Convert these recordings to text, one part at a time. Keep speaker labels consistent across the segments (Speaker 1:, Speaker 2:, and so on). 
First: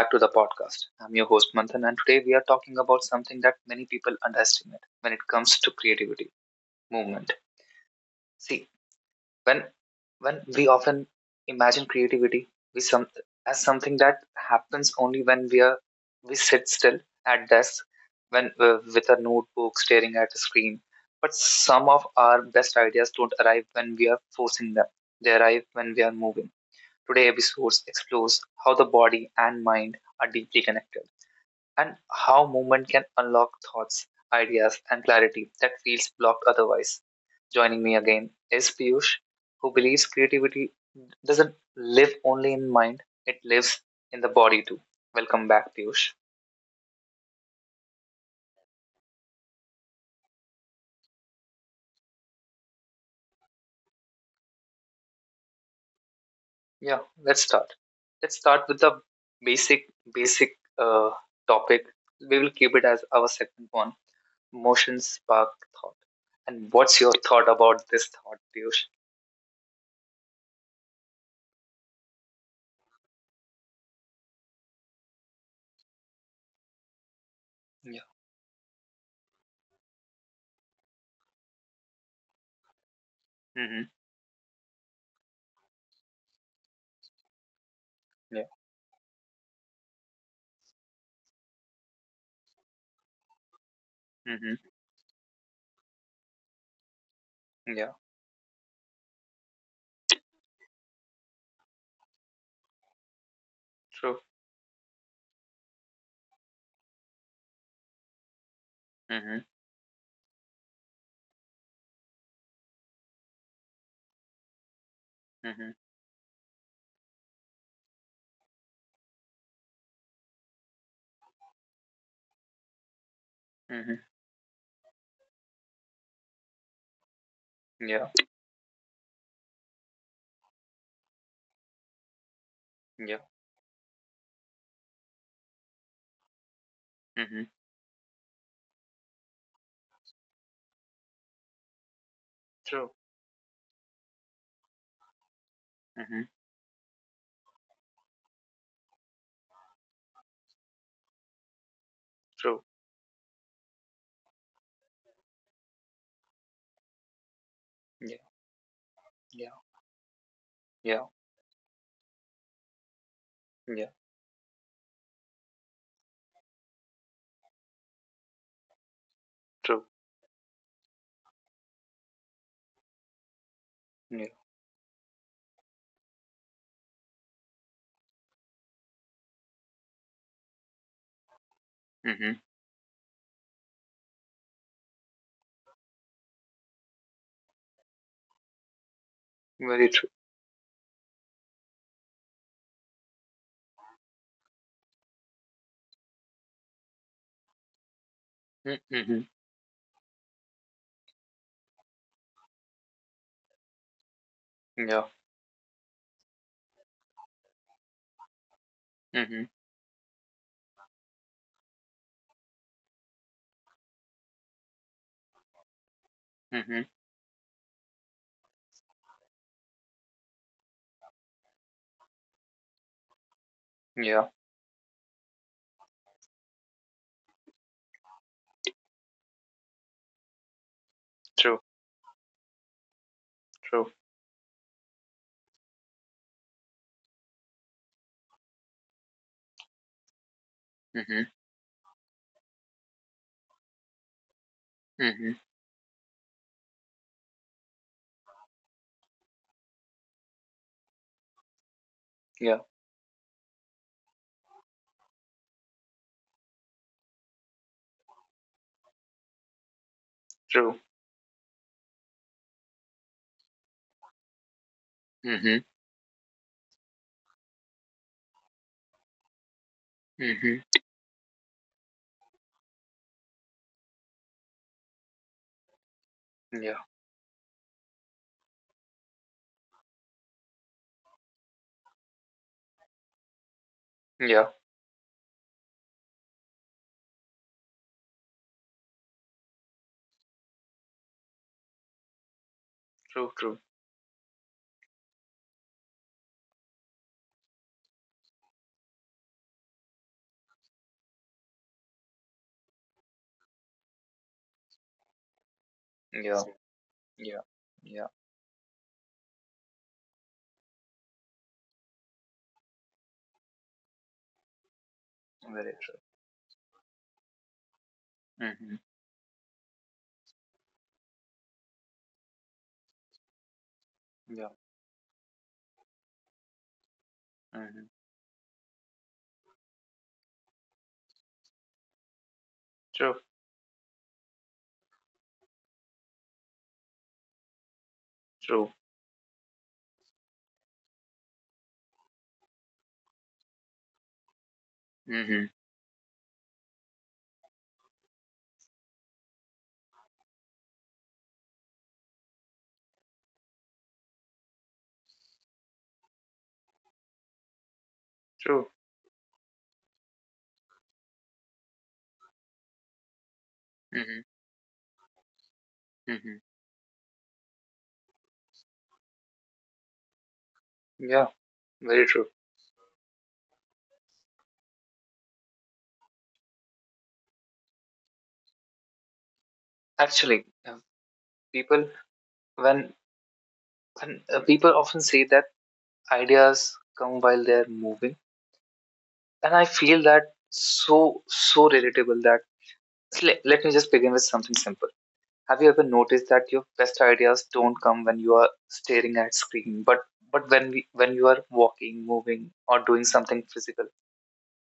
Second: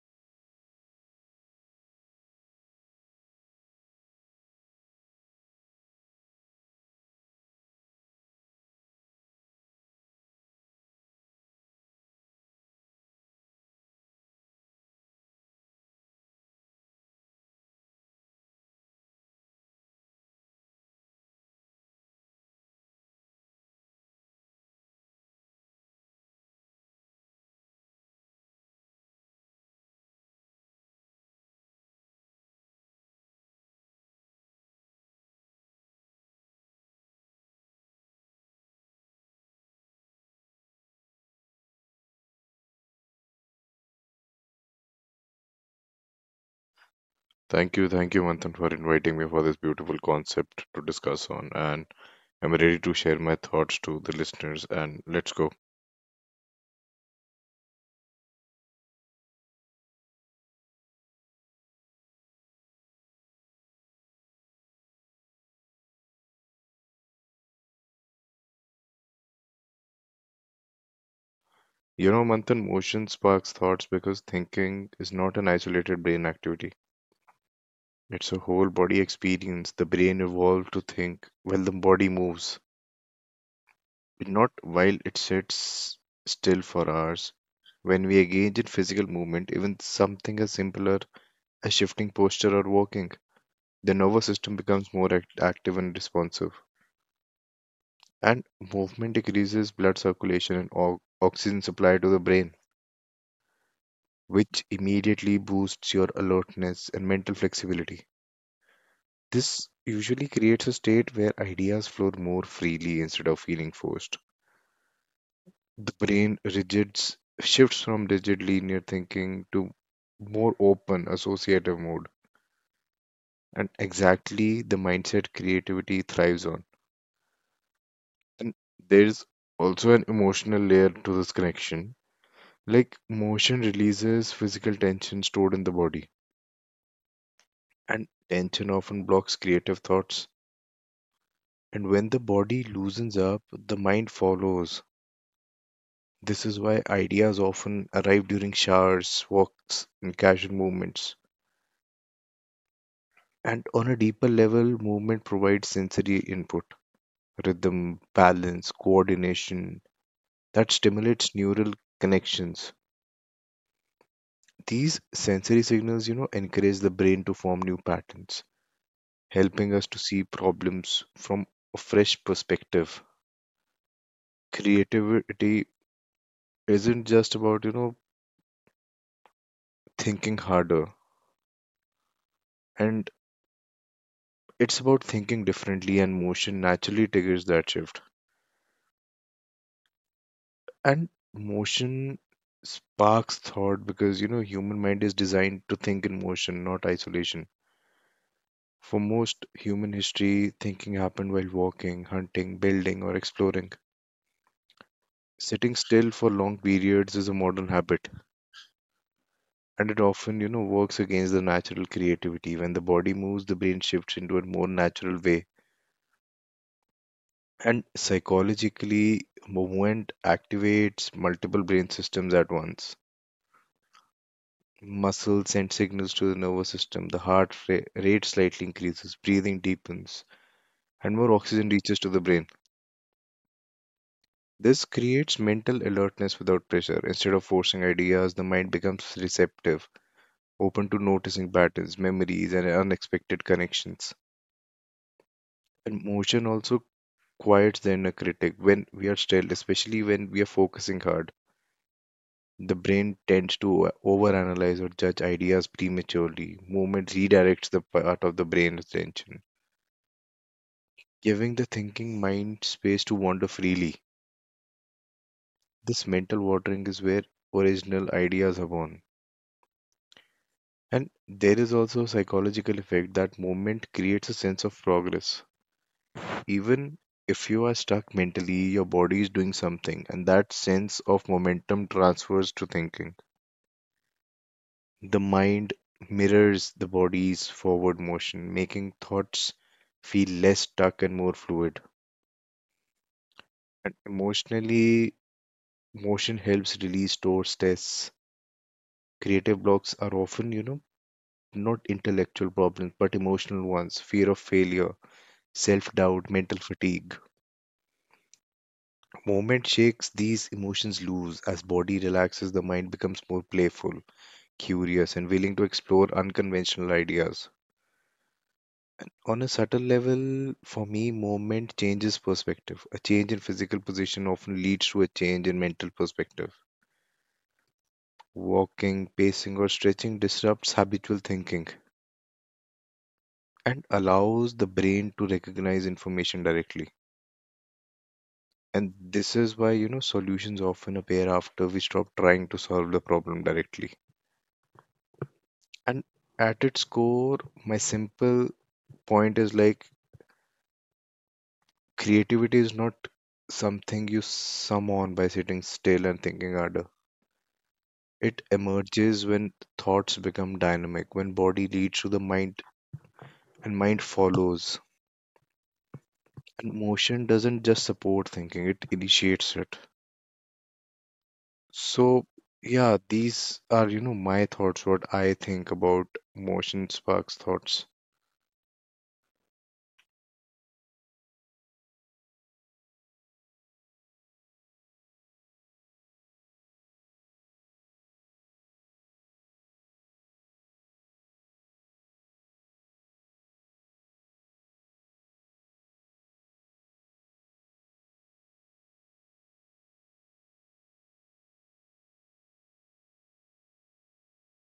Speaker 1: back to the podcast. I'm your host, Manthan, and today we are talking about something that many people underestimate when it comes to creativity: movement. See, when when we often imagine creativity we some, as something that happens only when we sit still at desk, when with a notebook staring at a screen. But some of our best ideas don't arrive when we are forcing them. They arrive when we are moving. Today's episode explores how the body and mind are deeply connected, and how movement can unlock thoughts, ideas and clarity that feels blocked otherwise. Joining me again is Piyush, who believes creativity doesn't live only in mind, it lives in the body too. Welcome back, Piyush.
Speaker 2: Thank you, Manthan, for inviting me for this beautiful concept to discuss on. And I'm ready to share my thoughts to the listeners. And let's go.
Speaker 1: Yeah, let's start. Let's start with the basic uh, topic. We will keep it as our second one. Motion spark thought. And what's your thought about this thought, Piyush?
Speaker 2: Manthan, motion sparks thoughts because thinking is not an isolated brain activity.
Speaker 1: Yeah.
Speaker 2: It's a whole body experience. The brain evolved to think while the body moves,
Speaker 1: Mm-hmm.
Speaker 2: but not while it sits still for hours. When we
Speaker 1: Yeah.
Speaker 2: engage in physical movement, even something as simpler as shifting posture or walking, the nervous system
Speaker 1: Mm-hmm.
Speaker 2: becomes more active and responsive,
Speaker 1: Yeah.
Speaker 2: and movement decreases blood circulation and oxygen supply to the brain,
Speaker 1: True.
Speaker 2: which immediately boosts your alertness and mental flexibility.
Speaker 1: Mm-hmm.
Speaker 2: This usually creates a state where ideas flow more freely instead of feeling forced.
Speaker 1: Mm-hmm.
Speaker 2: The brain rigids shifts from rigid linear thinking to more open associative mode, and
Speaker 1: Mm-hmm.
Speaker 2: exactly the mindset creativity thrives on.
Speaker 1: Yeah.
Speaker 2: And there's also an emotional layer to this connection. Like,
Speaker 1: Yeah.
Speaker 2: motion releases physical tension stored in the body,
Speaker 1: Mm-hmm.
Speaker 2: and tension often blocks creative thoughts. And when the body
Speaker 1: True.
Speaker 2: loosens up, the mind follows.
Speaker 1: Mm-hmm.
Speaker 2: This is why ideas often arrive during showers, walks, and casual movements.
Speaker 1: True.
Speaker 2: And on a deeper level, movement provides sensory input, rhythm,
Speaker 1: Yeah.
Speaker 2: balance,
Speaker 1: Yeah.
Speaker 2: coordination that
Speaker 1: Yeah.
Speaker 2: stimulates neural connections.
Speaker 1: Yeah.
Speaker 2: These sensory signals, encourage the brain to form new patterns, helping
Speaker 1: True.
Speaker 2: us to see problems from a fresh perspective.
Speaker 1: Yeah.
Speaker 2: Creativity isn't just about thinking harder,
Speaker 1: Mm-hmm.
Speaker 2: and it's about thinking differently, and motion naturally triggers that shift.
Speaker 1: Very true.
Speaker 2: And motion sparks thought because human mind is designed to think in motion, not isolation. For
Speaker 1: Mm-hmm.
Speaker 2: most human history, thinking happened while walking, hunting, building, or exploring.
Speaker 1: Yeah.
Speaker 2: Sitting still for long periods is a modern habit,
Speaker 1: Mm-hmm.
Speaker 2: and it often works against the natural creativity. When the body moves, the brain shifts into a more natural way,
Speaker 1: Mm-hmm.
Speaker 2: and psychologically, movement activates multiple brain systems at once.
Speaker 1: Yeah.
Speaker 2: Muscles send signals to the nervous system, the heart rate slightly increases, breathing deepens, and more
Speaker 1: True.
Speaker 2: oxygen reaches to the brain.
Speaker 1: True.
Speaker 2: This creates mental alertness without pressure. Instead of forcing ideas, the mind becomes receptive, open to
Speaker 1: Mm-hmm.
Speaker 2: noticing patterns, memories, and unexpected connections.
Speaker 1: Mm-hmm.
Speaker 2: And motion also quiets the inner critic. When we are still, especially when we are focusing hard,
Speaker 1: Yeah.
Speaker 2: the brain tends to overanalyze or judge ideas prematurely. Movement redirects the part of the brain's attention,
Speaker 1: True.
Speaker 2: giving the thinking mind space to wander freely.
Speaker 1: Mm-hmm.
Speaker 2: This mental watering is where original ideas are born.
Speaker 1: Mm-hmm.
Speaker 2: And there is also a psychological effect that movement creates a sense of progress.
Speaker 1: Yeah.
Speaker 2: Even if you are stuck mentally, your body is doing something, and that sense of momentum transfers to thinking.
Speaker 1: Yeah.
Speaker 2: The mind mirrors the body's forward motion, making thoughts feel less stuck and more fluid.
Speaker 1: True. True.
Speaker 2: And emotionally, motion helps release stored stress. Creative blocks are often not intellectual problems, but emotional ones: fear of failure, self doubt,
Speaker 1: Yeah.
Speaker 2: mental fatigue.
Speaker 1: Yeah. Yeah.
Speaker 2: Movement shakes these emotions loose. As body relaxes, the mind becomes more playful, curious, and willing to
Speaker 1: Very true.
Speaker 2: explore unconventional ideas.
Speaker 1: Mm-hmm.
Speaker 2: On a subtle level, for me, movement changes perspective. A change in physical position
Speaker 1: Yeah.
Speaker 2: often leads to a change in mental perspective.
Speaker 1: Mm-hmm.
Speaker 2: Walking, pacing, or stretching disrupts habitual thinking
Speaker 1: True,
Speaker 2: and allows the brain to recognize information directly.
Speaker 1: true.
Speaker 2: And this is why solutions often appear after we stop trying to solve the problem directly.
Speaker 1: Hmm.
Speaker 2: And at its core, my simple point is like creativity is not something you summon by sitting still and thinking harder. It
Speaker 1: True.
Speaker 2: emerges when thoughts become dynamic, when body leads to the mind and mind
Speaker 1: Hmm.
Speaker 2: follows.
Speaker 1: Hmm.
Speaker 2: And motion doesn't just support thinking, it initiates it.
Speaker 1: Yeah, very true.
Speaker 2: So, yeah, these are my thoughts, what I think about motion sparks thoughts.
Speaker 1: Actually, people when when people often say that ideas come while they're moving, and I feel that so relatable that, let me just begin with something simple. Have you ever noticed that your best ideas don't come when you are staring at screen, but when you are walking, moving, or doing something physical?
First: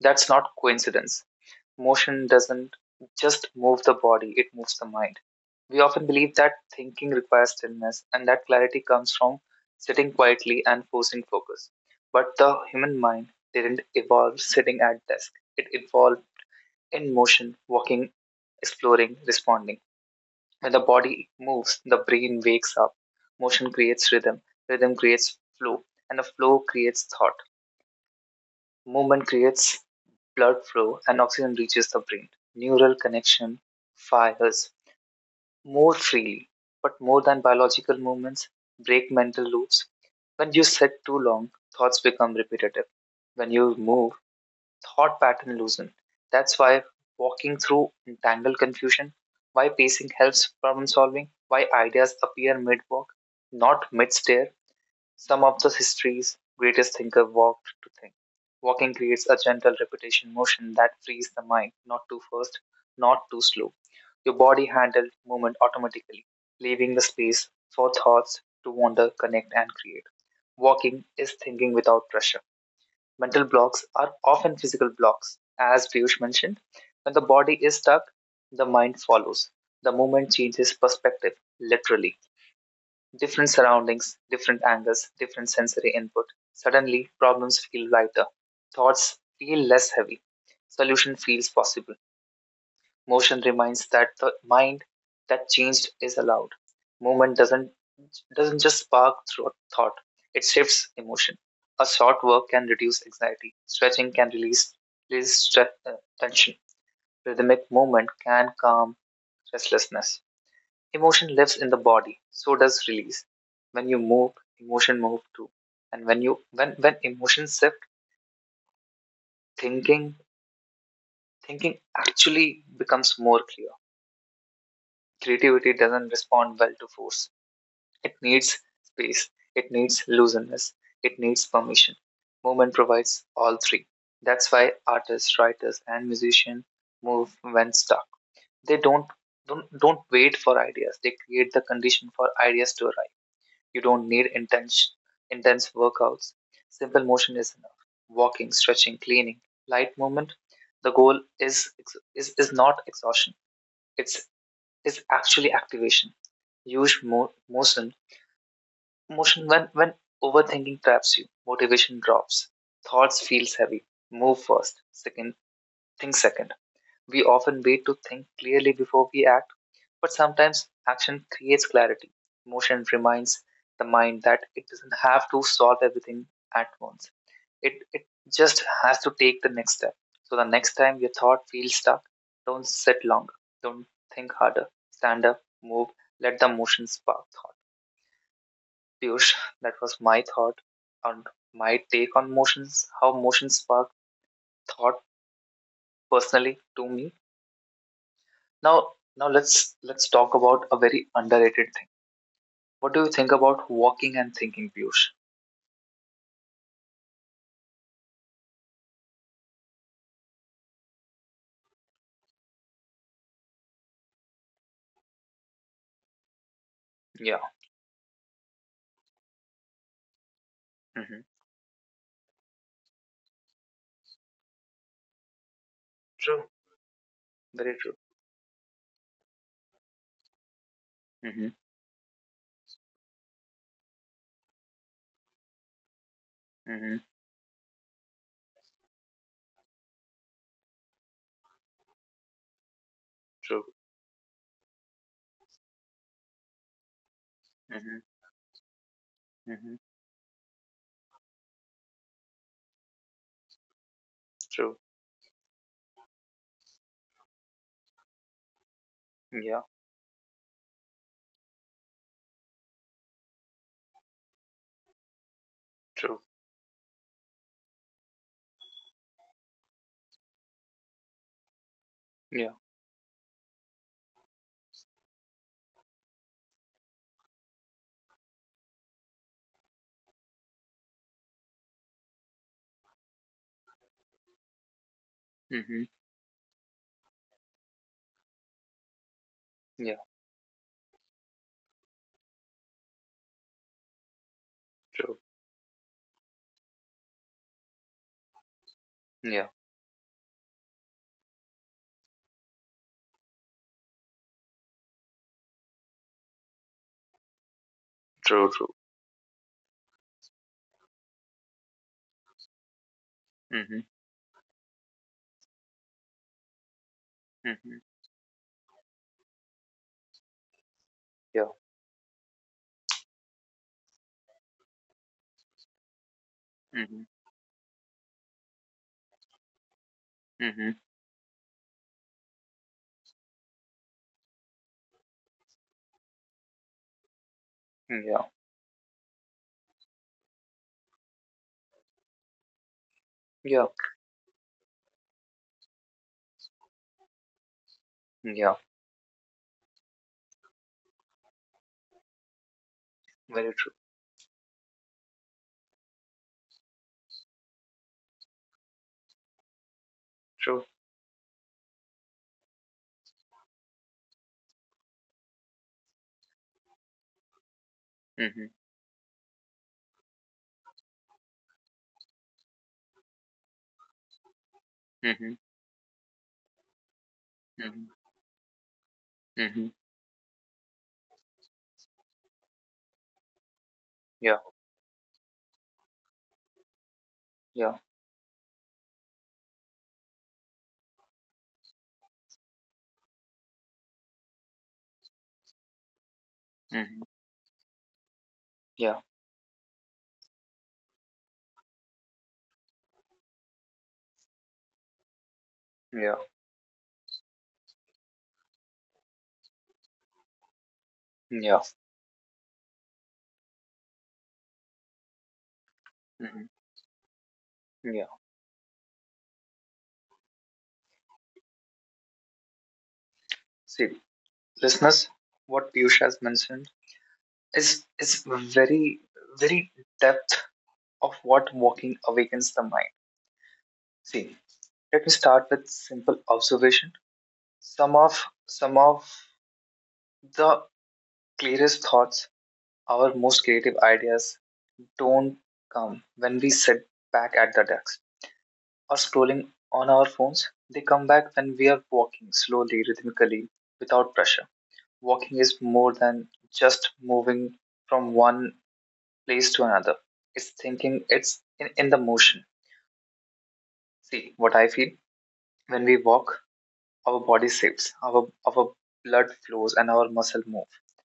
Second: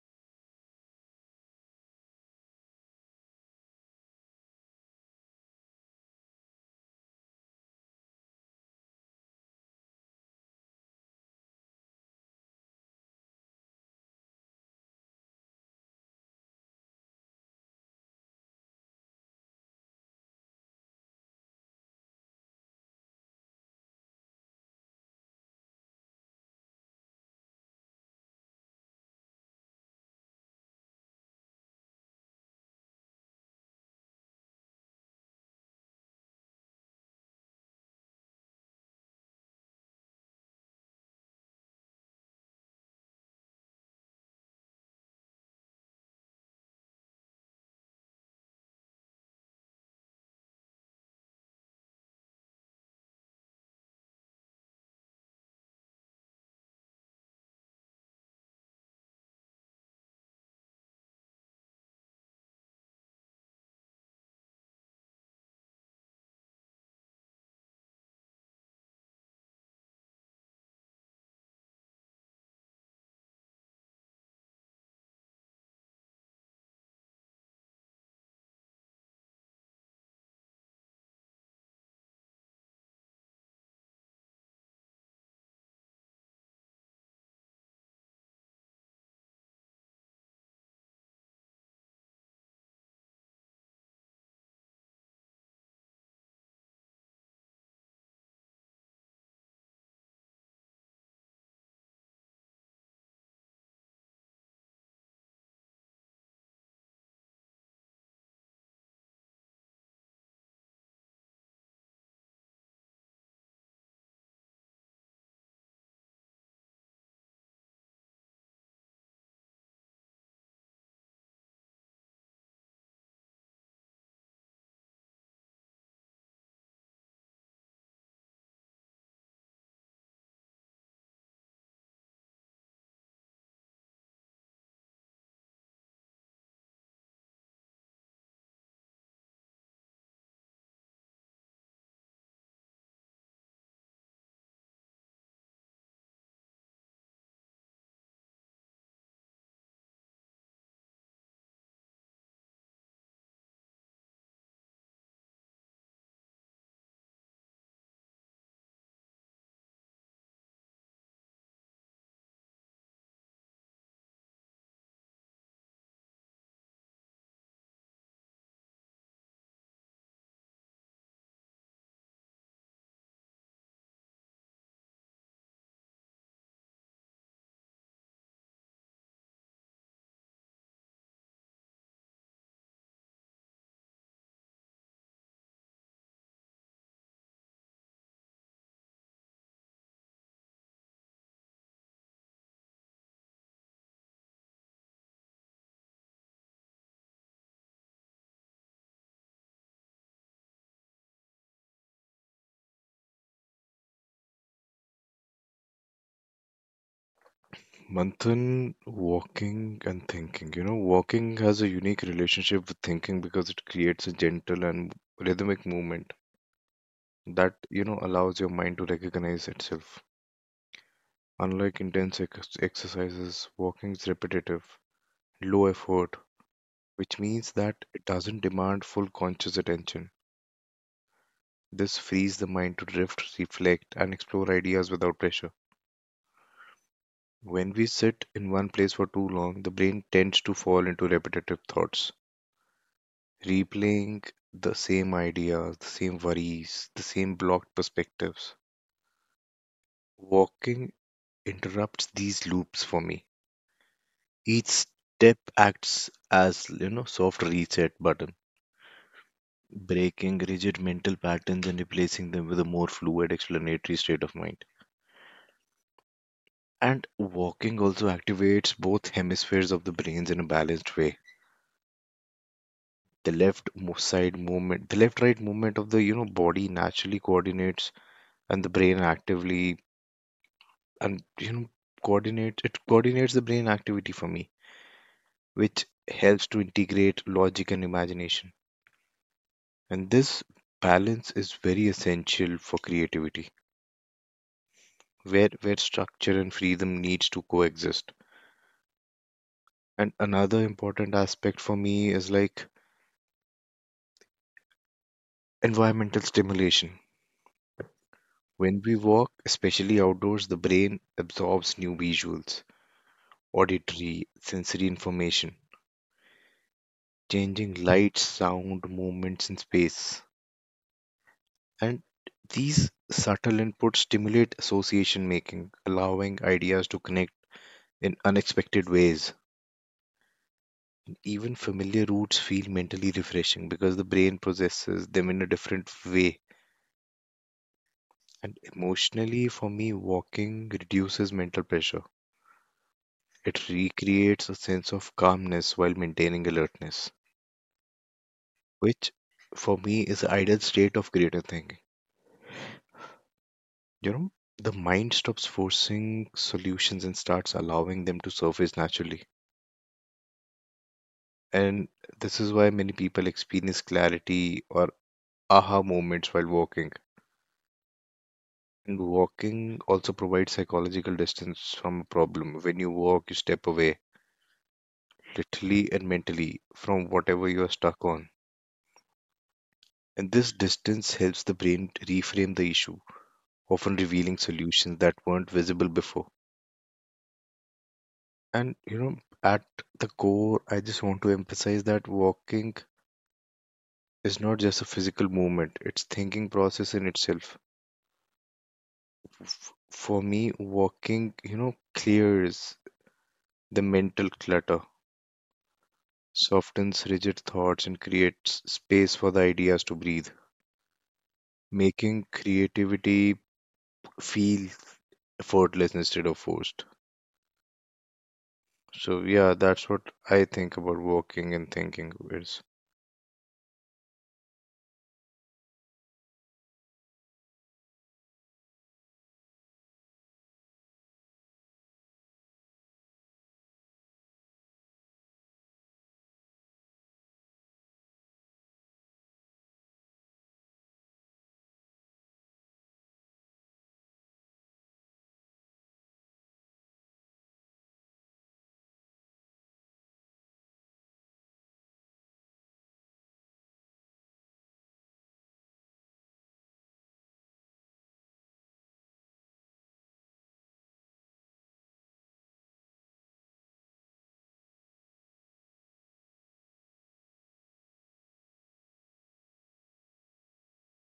Speaker 1: That's not coincidence. Motion doesn't just move the body, it moves the mind. We often believe that thinking requires stillness and that clarity comes from sitting quietly and forcing focus. But the human mind didn't evolve sitting at desk. It evolved in motion, walking, exploring, responding. When the body moves, the brain wakes up. Motion creates rhythm, rhythm creates flow, and a flow creates thought. Movement creates blood flow and oxygen reaches the brain. Neural connection fires more freely, but more than biological movements break mental loops. When you sit too long, thoughts become repetitive. When you move, thought pattern loosen. That's why walking through entangled confusion, why pacing helps problem solving, why ideas appear mid walk, not mid stare. Some of the history's greatest thinkers walked to think. Walking creates a gentle repetition motion that frees the mind, not too fast, not too slow. Your body handles movement automatically, leaving the space for thoughts to wander, connect, and create. Walking is thinking without pressure. Mental blocks are often physical blocks. As Piyush mentioned, when the body is stuck, the mind follows. The movement changes perspective, literally. Different surroundings, different angles, different sensory input. Suddenly, problems feel lighter. Thoughts feel less heavy. Solution feels possible. Motion reminds that the mind that changed is allowed. Movement doesn't just spark through thought. It shifts emotion. A short work can reduce anxiety. Stretching can release tension. Rhythmic movement can calm restlessness. Emotion lives in the body, so does release. When you move, emotion moves too. And when you when emotions shift, thinking thinking actually becomes more clear. Creativity doesn't respond well to force. It needs space. It needs looseness. It needs permission. Movement provides all three. That's why artists, writers, and musicians move when stuck. They don't wait for ideas. They create the condition for ideas to arrive. You don't need intense workouts. Simple motion is enough. Walking, stretching, cleaning, light movement. The goal is not exhaustion. It's is actually activation. Use motion when overthinking traps you. Motivation drops. Thoughts feels heavy. Move first. Second, think second. We often wait to think clearly before we act, but sometimes action creates clarity. Motion reminds the mind that it doesn't have to solve everything at once. It just has to take the next step. So the next time your thought feels stuck, don't sit longer. Don't think harder. Stand up, move, let the motion spark thought. Piyush, that was on my take on motions, how motions spark thought personally to me. Now, Now let's talk about a very underrated thing. What do you think about walking and thinking, Piyush?
Speaker 2: Manthan, walking and thinking. Walking has a unique relationship with thinking because it creates a gentle and rhythmic movement
Speaker 1: Yeah.
Speaker 2: that allows your mind to recognize itself.
Speaker 1: Mm-hmm.
Speaker 2: Unlike intense exercises, walking is repetitive, low effort,
Speaker 1: True.
Speaker 2: which means
Speaker 1: Very
Speaker 2: that
Speaker 1: true.
Speaker 2: it doesn't demand full conscious attention.
Speaker 1: Mm-hmm.
Speaker 2: This frees the mind to drift, reflect, and explore ideas without pressure.
Speaker 1: Mm-hmm.
Speaker 2: When we sit in one place for too long, the brain tends to fall into repetitive thoughts,
Speaker 1: True.
Speaker 2: replaying the same ideas, the same worries, the same blocked
Speaker 1: Mm-hmm.
Speaker 2: perspectives.
Speaker 1: Mm-hmm.
Speaker 2: Walking interrupts these loops for me.
Speaker 1: True.
Speaker 2: Each step acts as soft reset button,
Speaker 1: Yeah.
Speaker 2: breaking rigid mental patterns and replacing them with a more fluid explanatory state of mind.
Speaker 1: True.
Speaker 2: And walking also activates both hemispheres of the brains in a balanced way.
Speaker 1: Yeah.
Speaker 2: The side movement, the left right movement of the body naturally coordinates, and the brain actively and coordinates the brain activity for me,
Speaker 1: Mm-hmm.
Speaker 2: which helps to integrate logic and imagination.
Speaker 1: Yeah.
Speaker 2: And this balance is very essential for creativity,
Speaker 1: True.
Speaker 2: where structure and freedom needs to coexist.
Speaker 1: Yeah.
Speaker 2: And another important aspect for me is like environmental stimulation.
Speaker 1: True. True.
Speaker 2: When we walk, especially outdoors, the brain absorbs new visuals,
Speaker 1: Mm-hmm.
Speaker 2: auditory sensory information, changing
Speaker 1: Mm-hmm.
Speaker 2: light, sound, movements in space.
Speaker 1: Yeah.
Speaker 2: And these subtle inputs stimulate association making, allowing ideas to
Speaker 1: Mm-hmm.
Speaker 2: connect in unexpected ways.
Speaker 1: Mm-hmm.
Speaker 2: Even familiar routes feel mentally refreshing because the brain processes them in a different way.
Speaker 1: Yeah.
Speaker 2: And emotionally, for me, walking reduces mental pressure.
Speaker 1: Yeah.
Speaker 2: It recreates a sense of calmness while maintaining alertness,
Speaker 1: Yeah.
Speaker 2: which for me is the ideal state of creative thinking.
Speaker 1: Very true.
Speaker 2: You know, the mind stops forcing solutions and starts allowing them to surface naturally.
Speaker 1: True.
Speaker 2: And this is why many people experience clarity or aha moments while walking.
Speaker 1: Mm-hmm.
Speaker 2: And walking also provides psychological distance from a problem. When you walk, you step away,
Speaker 1: Mm-hmm.
Speaker 2: literally and mentally, from whatever you are
Speaker 1: Mm-hmm.
Speaker 2: stuck on.
Speaker 1: Mm-hmm.
Speaker 2: And this distance helps the brain reframe the issue, often
Speaker 1: Yeah.
Speaker 2: revealing solutions that weren't visible before.
Speaker 1: Yeah.
Speaker 2: And at the core, I just want to emphasize that walking is not just a physical movement, it's thinking process
Speaker 1: Mm-hmm.
Speaker 2: in itself.
Speaker 1: Yeah.
Speaker 2: For me, walking, clears the mental clutter,
Speaker 1: Yeah.
Speaker 2: softens rigid thoughts and creates space for the ideas to breathe,
Speaker 1: Yeah.
Speaker 2: making creativity feel effortless instead of
Speaker 1: Mm-hmm.
Speaker 2: forced.
Speaker 1: Yeah.
Speaker 2: So yeah, that's what I think about walking and thinking is.
Speaker 1: See, listeners, what Piyush has mentioned is very, very depth of what walking awakens the mind. See, let me start with simple observation. Some of the clearest thoughts, our most creative ideas, don't come when we sit back at the desk or scrolling on our phones. They come back when we are walking slowly, rhythmically, without pressure. Walking is more than just moving from one place to another. It's thinking, it's in the motion. See, what I feel when we walk, our body shifts, our blood flows, and our muscle move.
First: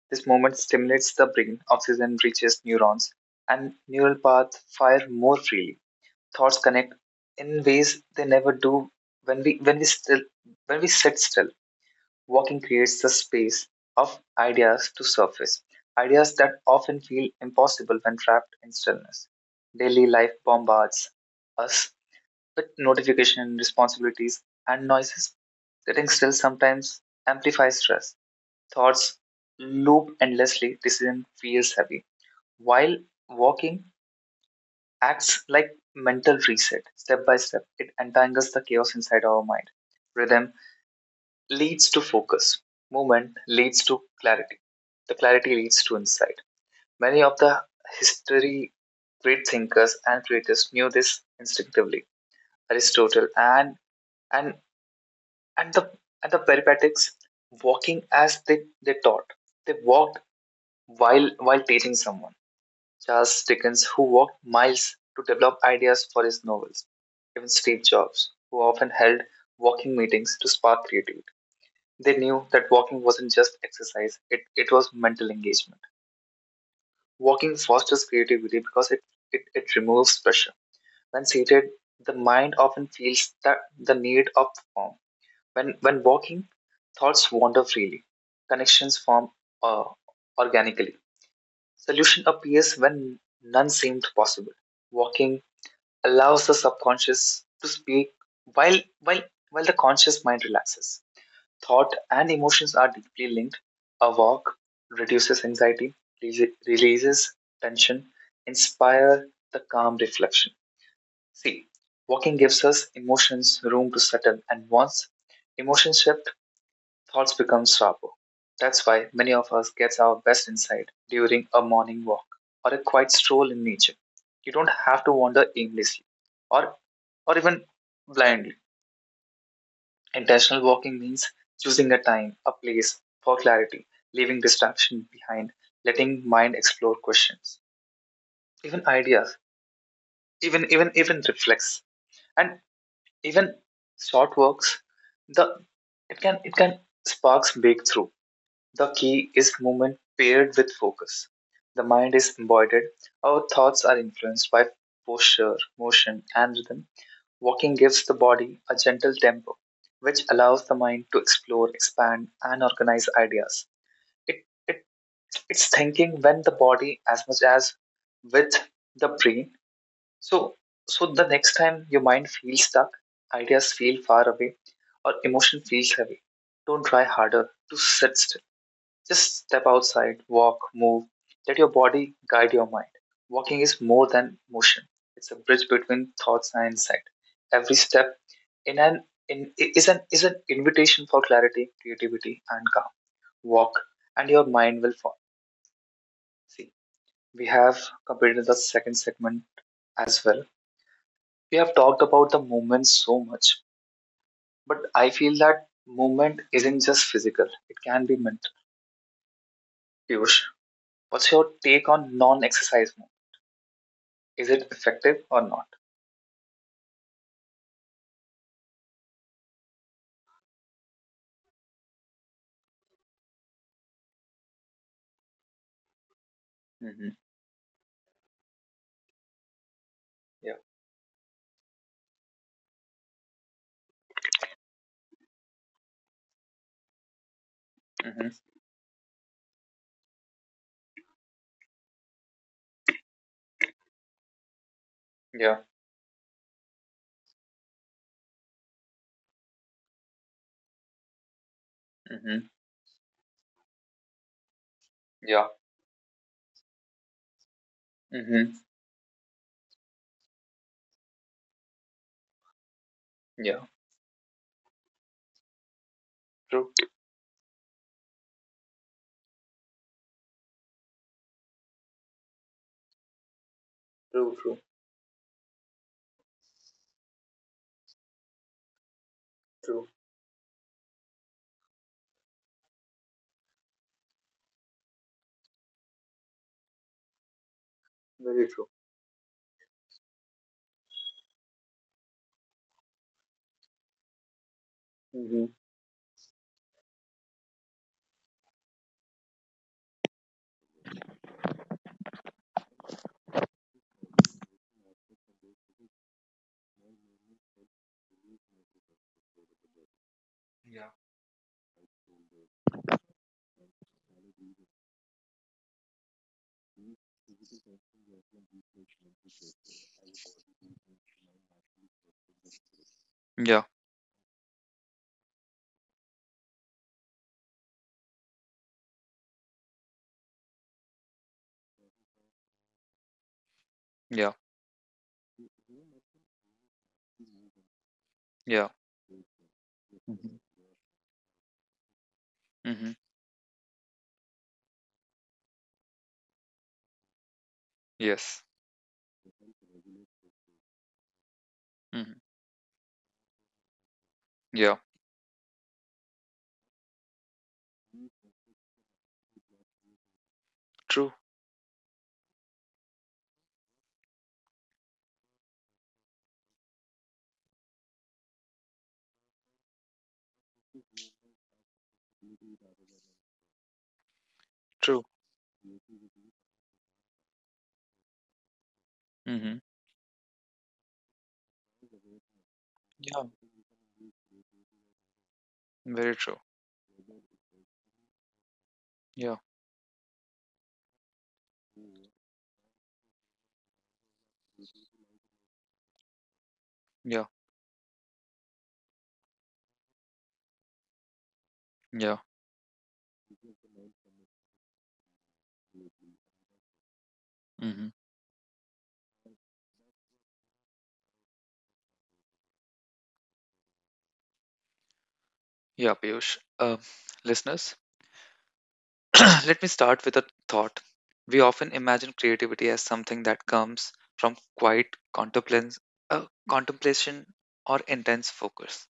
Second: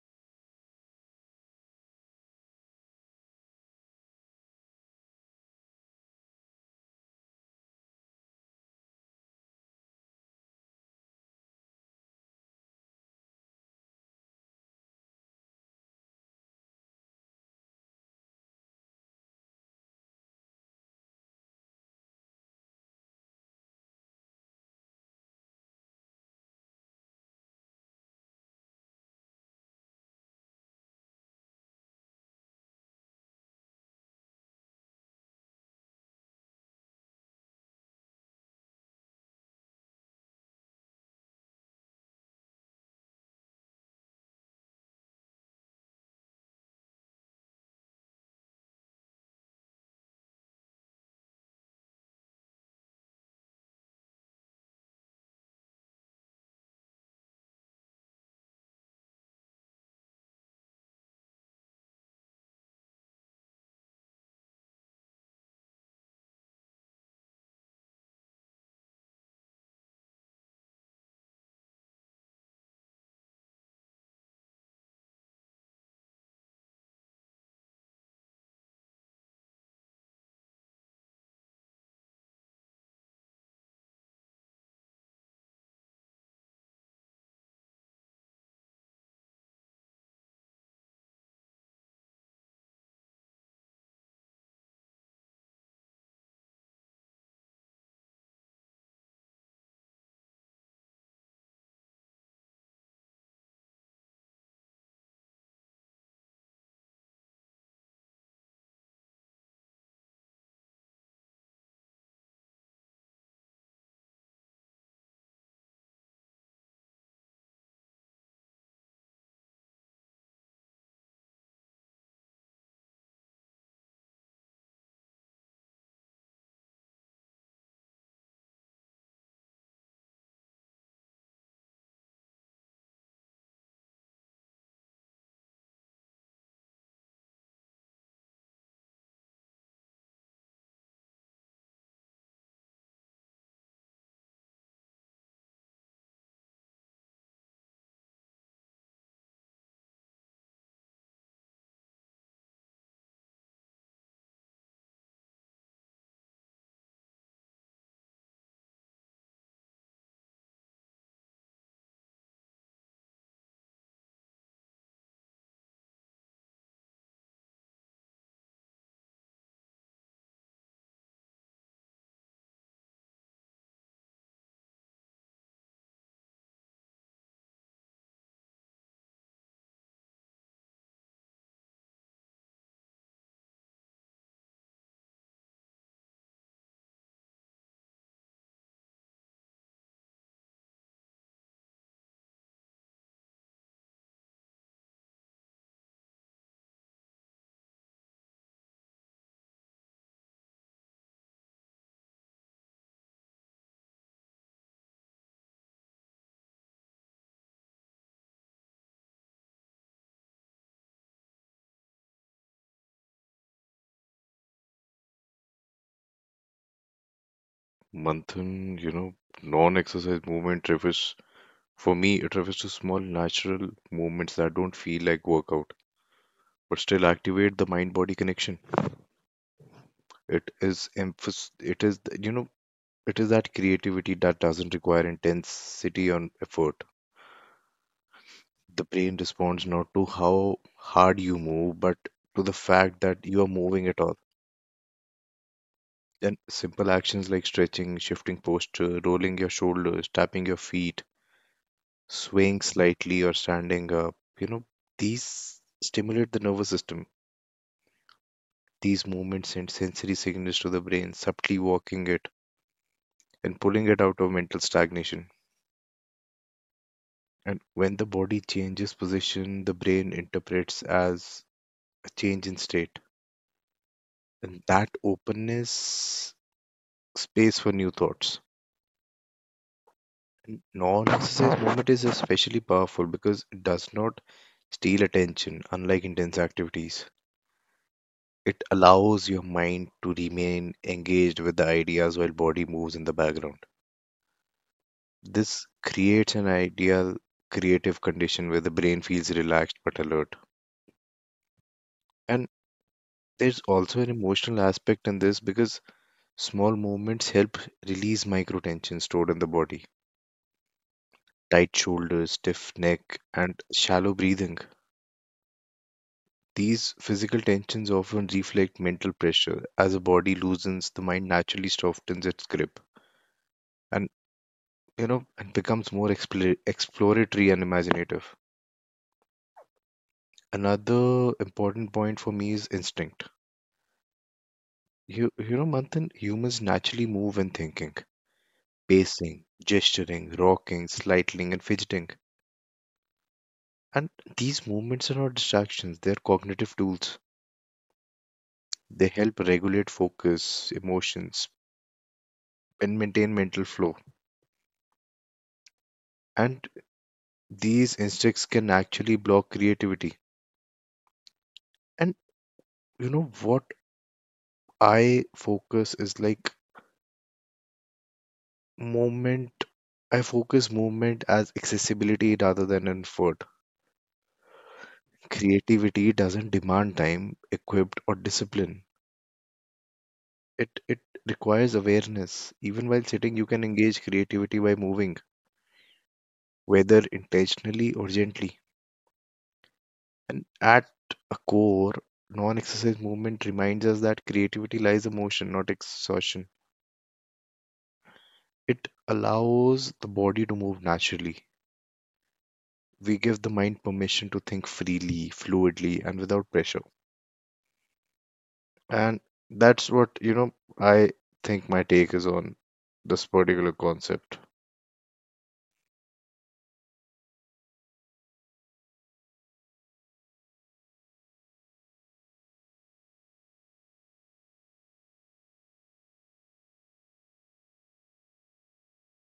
Speaker 1: This movement stimulates the brain, oxygen reaches neurons, and neural paths fire more freely. Thoughts connect in ways they never do when we still when we sit still. Walking creates the space of ideas to surface, ideas that often feel impossible when trapped in stillness. Daily life bombards us with notification responsibilities and noises. Sitting still sometimes amplifies stress. Thoughts loop endlessly, decision feels heavy. While walking acts like mental reset, step by step, it entangles the chaos inside our mind. Rhythm leads to focus. Movement leads to clarity. The clarity leads to insight. Many of the history great thinkers and creators knew this instinctively. Aristotle and and the and the Peripatetics walking as they taught. They walked while teaching someone. Charles Dickens, who walked miles to develop ideas for his novels. Even Steve Jobs, who often held walking meetings to spark creativity. They knew that walking wasn't just exercise, it was mental engagement. Walking fosters creativity because it removes pressure. When seated, the mind often feels that the need of form. When walking, thoughts wander freely, connections form uh, organically. Solution appears when none seemed possible. Walking allows the subconscious to speak while, while, while the conscious mind relaxes. Thought and emotions are deeply linked. A walk reduces anxiety, releases tension, inspire the calm reflection. See, walking gives us emotions room to settle, and once emotions shift, thoughts become sharper. That's why many of us gets our best insight during a morning walk or a quiet stroll in nature. You don't have to wander aimlessly or or even blindly. Intentional walking means choosing a time, a place for clarity, leaving distraction behind, letting mind explore questions, even ideas, even reflex, and even short walks. The it can sparks breakthrough. The key is movement paired with focus. The mind is embodied. Our thoughts are influenced by posture, motion, and rhythm. Walking gives the body a gentle tempo, which allows the mind to explore, expand, and organize ideas. It, it, it's thinking when the body as much as with the brain. So, so the next time your mind feels stuck, ideas feel far away, or emotion feels heavy, don't try harder to sit still. Just step outside, walk, move. Let your body guide your mind. Walking is more than motion. It's a bridge between thoughts and insight. Every step in an in is an invitation for clarity, creativity, and calm. Walk, and your mind will follow. See, we have completed the second segment as well. We have talked about the movement so much, but I feel that movement isn't just physical; it can be mental. Piyush, what's your take on non-exercise movement? Is it effective or not?
Speaker 2: Manthan, non-exercise movement refers for me. It refers to small natural movements that don't feel like workout but still
Speaker 1: Mm-hmm.
Speaker 2: activate the mind-body connection. It
Speaker 1: Yeah.
Speaker 2: is emphasis it is you know it is that creativity that doesn't require intensity on effort.
Speaker 1: Mm-hmm.
Speaker 2: The brain responds not to how hard you move, but to the fact that you are moving at all.
Speaker 1: Yeah.
Speaker 2: And simple actions like stretching, shifting posture, rolling your shoulders, tapping your feet,
Speaker 1: Mm-hmm.
Speaker 2: swaying slightly, or standing up,
Speaker 1: Yeah.
Speaker 2: these stimulate the nervous system.
Speaker 1: Mm-hmm.
Speaker 2: These movements send sensory signals to the brain, subtly walking it and
Speaker 1: Yeah.
Speaker 2: pulling it out of mental stagnation.
Speaker 1: True.
Speaker 2: And when the body changes position, the brain interprets as a change in state.
Speaker 1: True. True.
Speaker 2: And that openness space for new thoughts.
Speaker 1: True.
Speaker 2: Non-exercise movement is especially powerful because it does not steal attention, unlike intense activities.
Speaker 1: Very
Speaker 2: It
Speaker 1: true.
Speaker 2: allows your mind to remain engaged with the ideas while body moves in the background.
Speaker 1: Mm-hmm.
Speaker 2: This creates an ideal creative condition where the brain feels relaxed but alert. And there's also an emotional aspect in this because small movements help release micro tension stored in the body. Tight shoulders, stiff neck, and shallow breathing. These physical tensions often reflect mental pressure. As the body loosens, the mind naturally softens its grip and and becomes more exploratory and imaginative. Another important point for me is instinct. You know, Manthan, humans naturally move when thinking, pacing, gesturing, rocking, slightling, and fidgeting. And these movements are not distractions, they're cognitive tools.
Speaker 1: Yes.
Speaker 2: They help regulate focus, emotions,
Speaker 1: Mm-hmm.
Speaker 2: and maintain mental flow.
Speaker 1: Yeah.
Speaker 2: And these instincts can actually block creativity.
Speaker 1: True.
Speaker 2: And you know what I focus is like movement, I focus movement as accessibility rather than an effort. Creativity doesn't demand time equipped or discipline. It requires awareness. Even while sitting, you
Speaker 1: Yeah.
Speaker 2: can engage creativity by moving, whether intentionally or gently. And at a core, non-exercise movement reminds us that creativity lies in motion, not exhaustion. It allows the body to move naturally.
Speaker 1: Yeah.
Speaker 2: We give the mind permission to think freely, fluidly, and without pressure.
Speaker 1: Mm-hmm.
Speaker 2: And that's what I think my take is on this particular concept.
Speaker 1: Yeah, Piyush. Listeners, let me start with a thought. We often imagine creativity as something that comes from quiet contemplance, contemplation or intense focus.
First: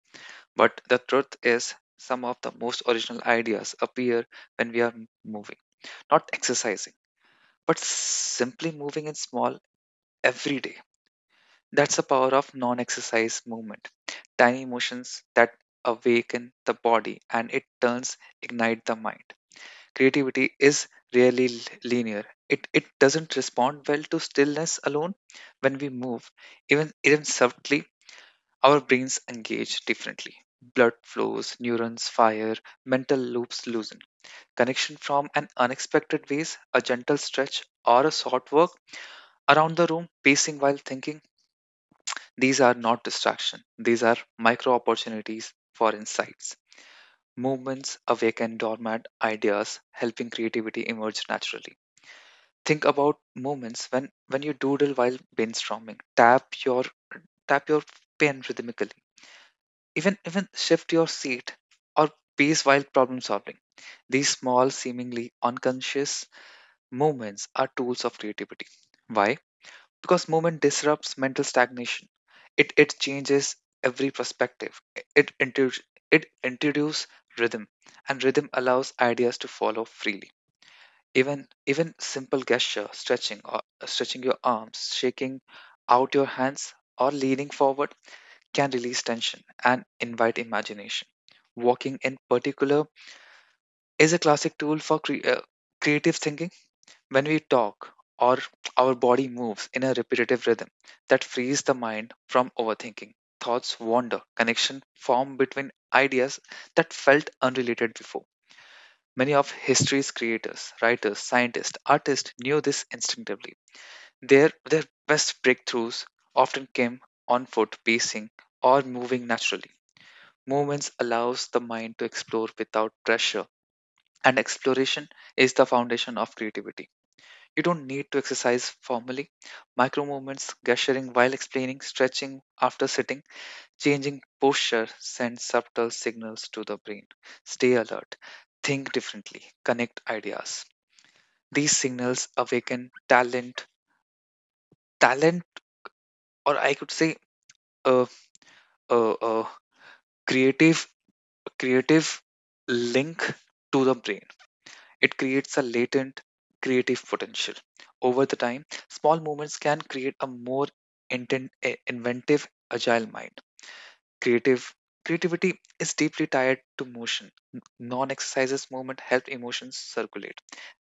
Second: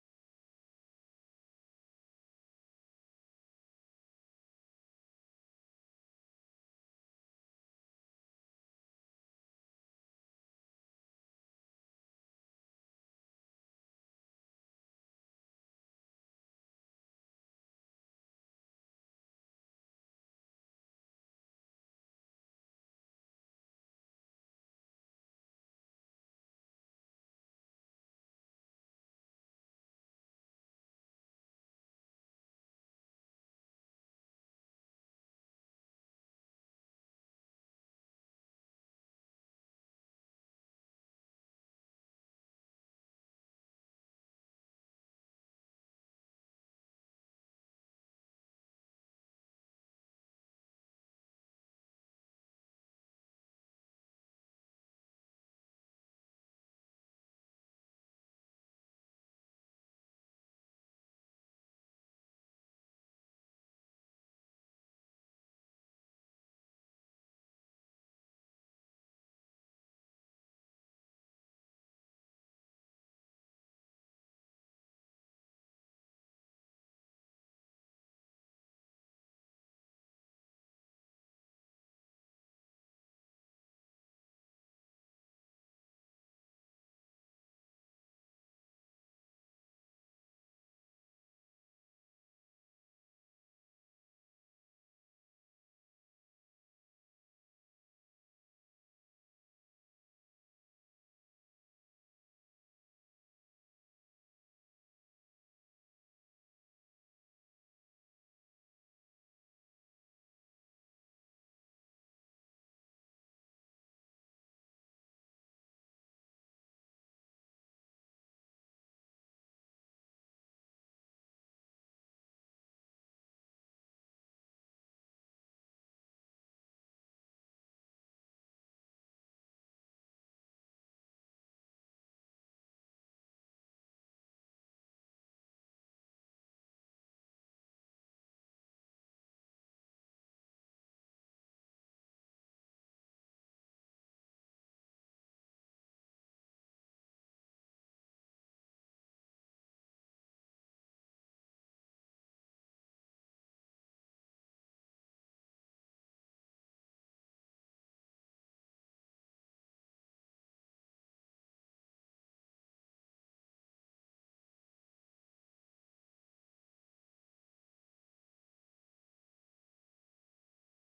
Speaker 1: But the truth is, some of the most original ideas appear when we are moving, not exercising, but simply moving in small every day. That's the power of non exercise movement. Tiny motions that awaken the body and it turns ignite the mind. Creativity is really linear. It doesn't respond well to stillness alone. When we move, even subtly, our brains engage differently. Blood flows, neurons fire, mental loops loosen. Connection from an unexpected ways, a gentle stretch, or a short walk around the room, pacing while thinking. These are not distraction. These are micro opportunities for insights. Movements awaken dormant ideas, helping creativity emerge naturally. Think about moments when you doodle while brainstorming. Tap your pen rhythmically. Even shift your seat or pace while problem solving. These small, seemingly unconscious movements are tools of creativity. Why? Because movement disrupts mental stagnation. It changes every perspective. It introduces it introduces rhythm, and rhythm allows ideas to follow freely. Even simple gesture, stretching or stretching your arms, shaking out your hands, or leaning forward can release tension and invite imagination. Walking in particular is a classic tool for creative thinking when we talk, or our body moves in a repetitive rhythm that frees the mind from overthinking. Thoughts wander, connection form between ideas that felt unrelated before. Many of history's creators, writers, scientists, artists knew this instinctively. Their best breakthroughs often came on foot, pacing, or moving naturally. Movements allows the mind to explore without pressure, and exploration is the foundation of creativity. You don't need to exercise formally. Micro movements, gesturing while explaining, stretching after sitting, changing posture send subtle signals to the brain. Stay alert, think differently, connect ideas. These signals awaken talent, or I could say a, a, a creative, creative link to the brain. It creates a latent creative potential. Over the time, small movements can create a more inventive, agile mind. Creative creativity is deeply tied to motion. Non-exercises movement help emotions circulate.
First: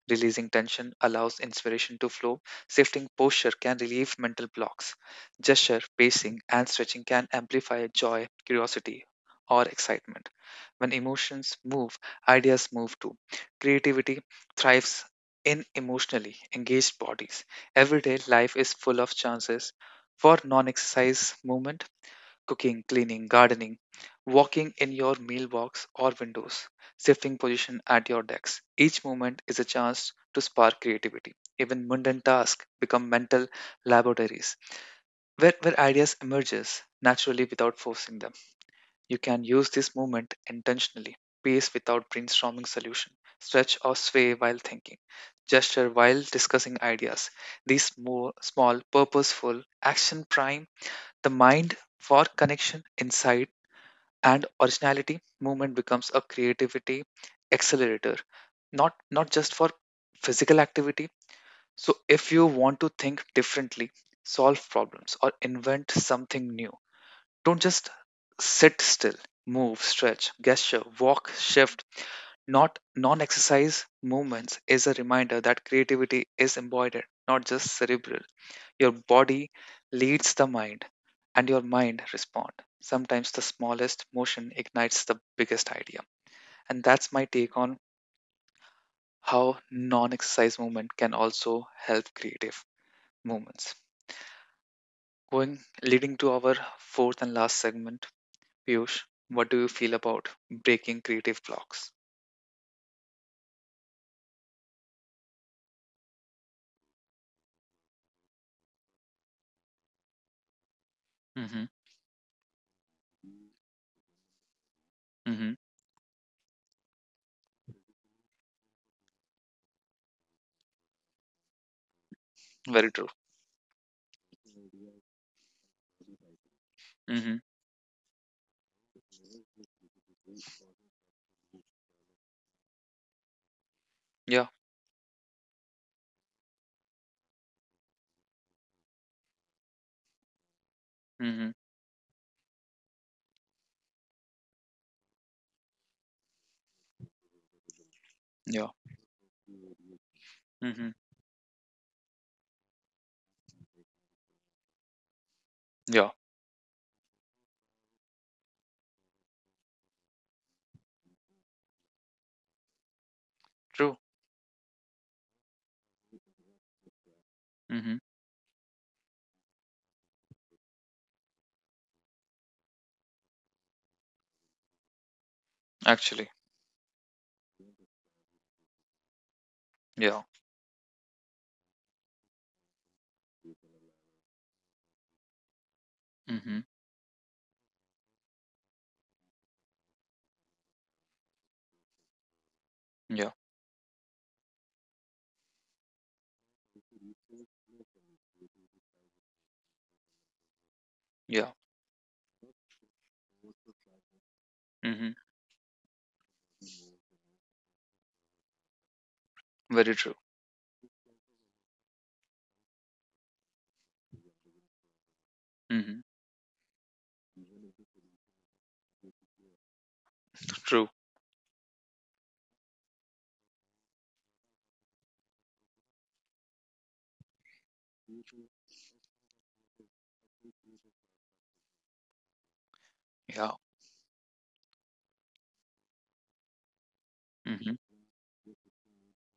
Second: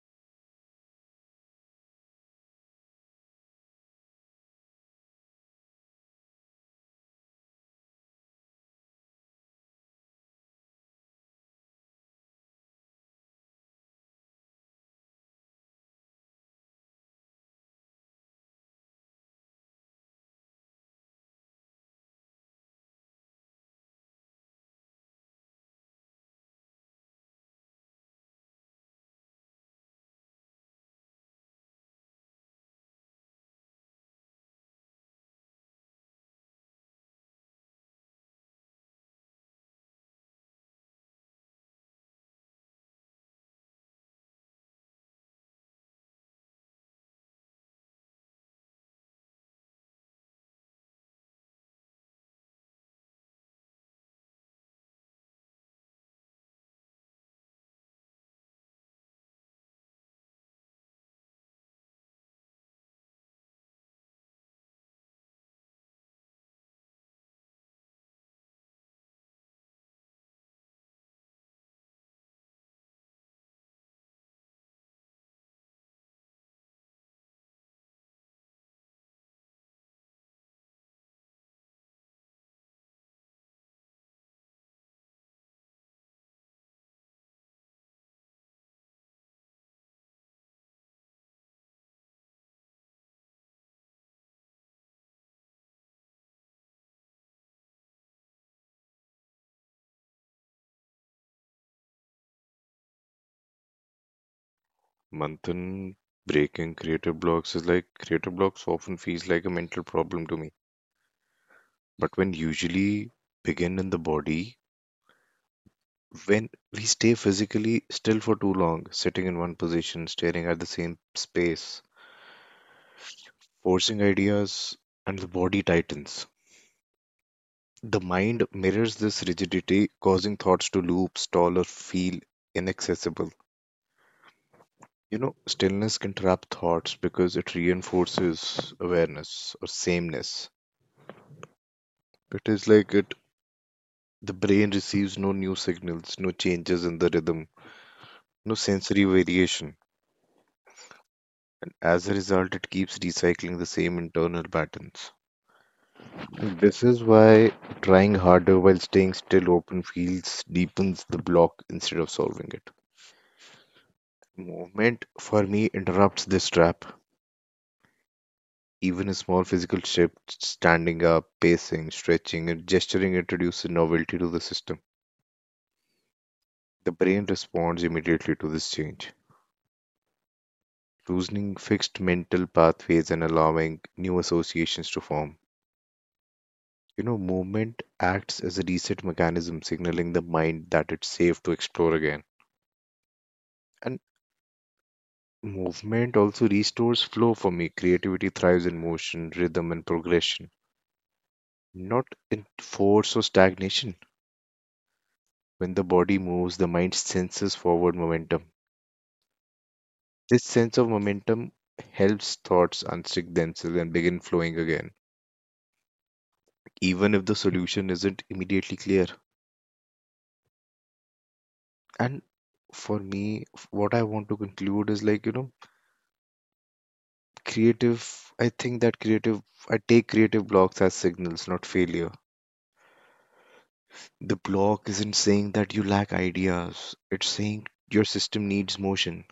Speaker 1: Releasing tension allows inspiration to flow. Shifting posture can relieve mental blocks. Gesture, pacing, and stretching can amplify joy, curiosity, or excitement. When emotions move, ideas move too. Creativity thrives in emotionally engaged bodies. Everyday life is full of chances for non exercise movement: cooking, cleaning, gardening, walking in your mailbox or windows, shifting position at your desk. Each moment is a chance to spark creativity. Even mundane tasks become mental laboratories where ideas emerges naturally without forcing them. You can use this moment intentionally, pace without brainstorming solution, stretch or sway while thinking, gesture while discussing ideas. These more small, purposeful action prime the mind for connection, insight, and originality movement becomes a creativity accelerator, not just for physical activity. So if you want to think differently, solve problems, or invent something new, don't just sit still. Move, stretch, gesture, walk, shift. Not Non exercise movements is a reminder that creativity is embodied, not just cerebral. Your body leads the mind, and your mind respond. Sometimes the smallest motion ignites the biggest idea. And that's my take on how non-exercise movement can also help creative movements. Going leading to our fourth and last segment, Piyush, what do you feel about breaking creative blocks?
Speaker 2: Manthan, breaking creative blocks is like creative blocks often feels like a mental problem to me.
Speaker 1: Mm-hmm.
Speaker 2: But when usually begin in the body,
Speaker 1: Mm-hmm.
Speaker 2: when we stay physically still for too long, sitting in one position, staring at the same space,
Speaker 1: Very true.
Speaker 2: forcing ideas, and the body tightens.
Speaker 1: Mm-hmm.
Speaker 2: The mind mirrors this rigidity, causing thoughts to loop, stall, or feel inaccessible.
Speaker 1: Yeah.
Speaker 2: Stillness can trap thoughts because it reinforces awareness or sameness.
Speaker 1: Mm-hmm.
Speaker 2: It is like it the brain receives no new signals, no changes in the rhythm, no
Speaker 1: Yeah.
Speaker 2: sensory variation.
Speaker 1: Mm-hmm.
Speaker 2: As a result, it keeps recycling the same internal patterns.
Speaker 1: Yeah.
Speaker 2: This is why trying harder while staying still open feels deepens the block instead of solving it.
Speaker 1: True.
Speaker 2: Movement for me interrupts this trap.
Speaker 1: Mm-hmm.
Speaker 2: Even a small physical shift, standing up, pacing, stretching, and gesturing introduces novelty to the system.
Speaker 1: Actually.
Speaker 2: The brain responds immediately to this change,
Speaker 1: Yeah.
Speaker 2: loosening fixed mental pathways and allowing new associations to form.
Speaker 1: Mm-hmm.
Speaker 2: Movement acts as a reset mechanism, signaling the mind that it's safe to explore again.
Speaker 1: Yeah.
Speaker 2: And movement also restores flow for me. Creativity thrives in motion, rhythm, and progression,
Speaker 1: Yeah.
Speaker 2: not in force or stagnation.
Speaker 1: Mm-hmm.
Speaker 2: When the body moves, the mind senses forward momentum.
Speaker 1: Very true.
Speaker 2: This sense of momentum helps thoughts unstick themselves and begin flowing again,
Speaker 1: Mhm.
Speaker 2: even if the solution isn't immediately clear.
Speaker 1: True.
Speaker 2: And for me, what I want to conclude is like, creative, I think that creative, I take creative blocks as signals, not failures.
Speaker 1: Yeah.
Speaker 2: The block isn't saying that you lack ideas, it's saying
Speaker 1: Mhm.
Speaker 2: your system needs motion.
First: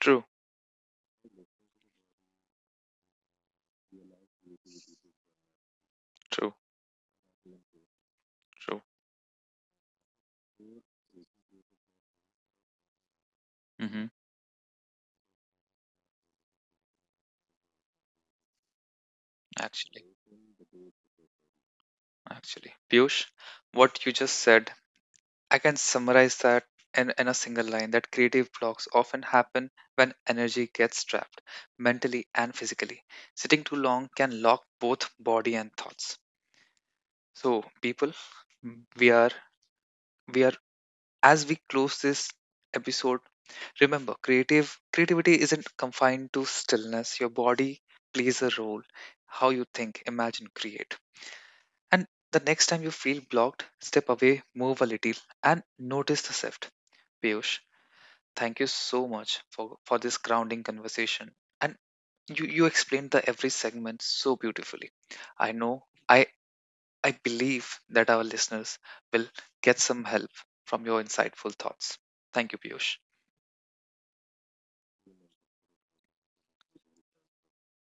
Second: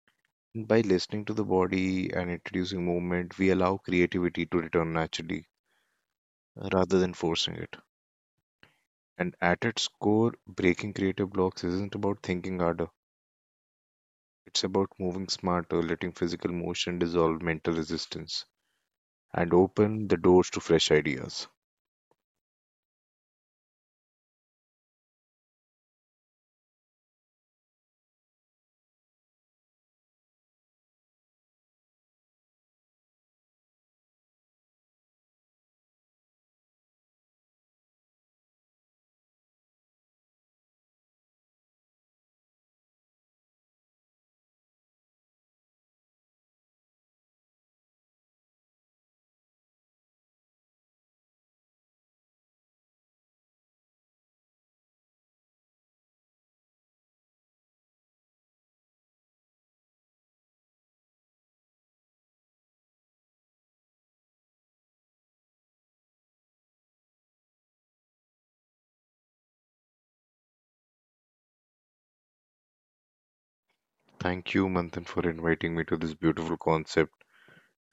Speaker 1: True.
Speaker 2: By listening to the body and introducing movement, we allow creativity to return naturally
Speaker 1: True.
Speaker 2: rather than forcing it.
Speaker 1: True.
Speaker 2: And at its core, breaking creative blocks isn't about thinking harder,
Speaker 1: Mhm.
Speaker 2: it's about moving smarter, letting physical motion dissolve mental resistance and
Speaker 1: Actually,
Speaker 2: open the doors to fresh ideas.
Speaker 1: actually. Piyush, what you just said, I can summarize that in a single line that creative blocks often happen when energy gets trapped, mentally and physically. Sitting too long can lock both body and thoughts. So, people, we are we are as we close this episode, remember, creative creativity isn't confined to stillness. Your body plays a role. How you think, imagine, create. And the next time you feel blocked, step away, move a little, and notice the shift. Piyush, thank you so much for this grounding conversation. And you explained the every segment so beautifully. I know I believe that our listeners will get some help from your insightful thoughts. Thank you, Piyush.
Speaker 2: Thank you, Manthan, for inviting me to this beautiful concept.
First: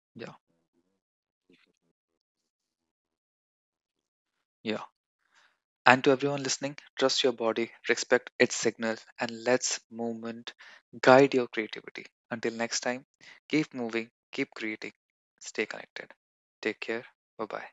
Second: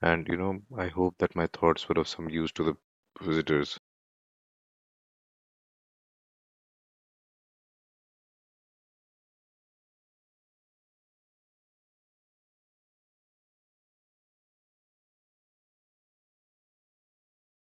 Speaker 2: And
Speaker 1: Yeah.
Speaker 2: I hope that my thoughts were of some use to the visitors.
Speaker 1: Yeah. And to everyone listening, trust your body, respect its signal, and let's movement guide your creativity. Until next time, keep moving, keep creating, stay connected. Take care. Bye bye.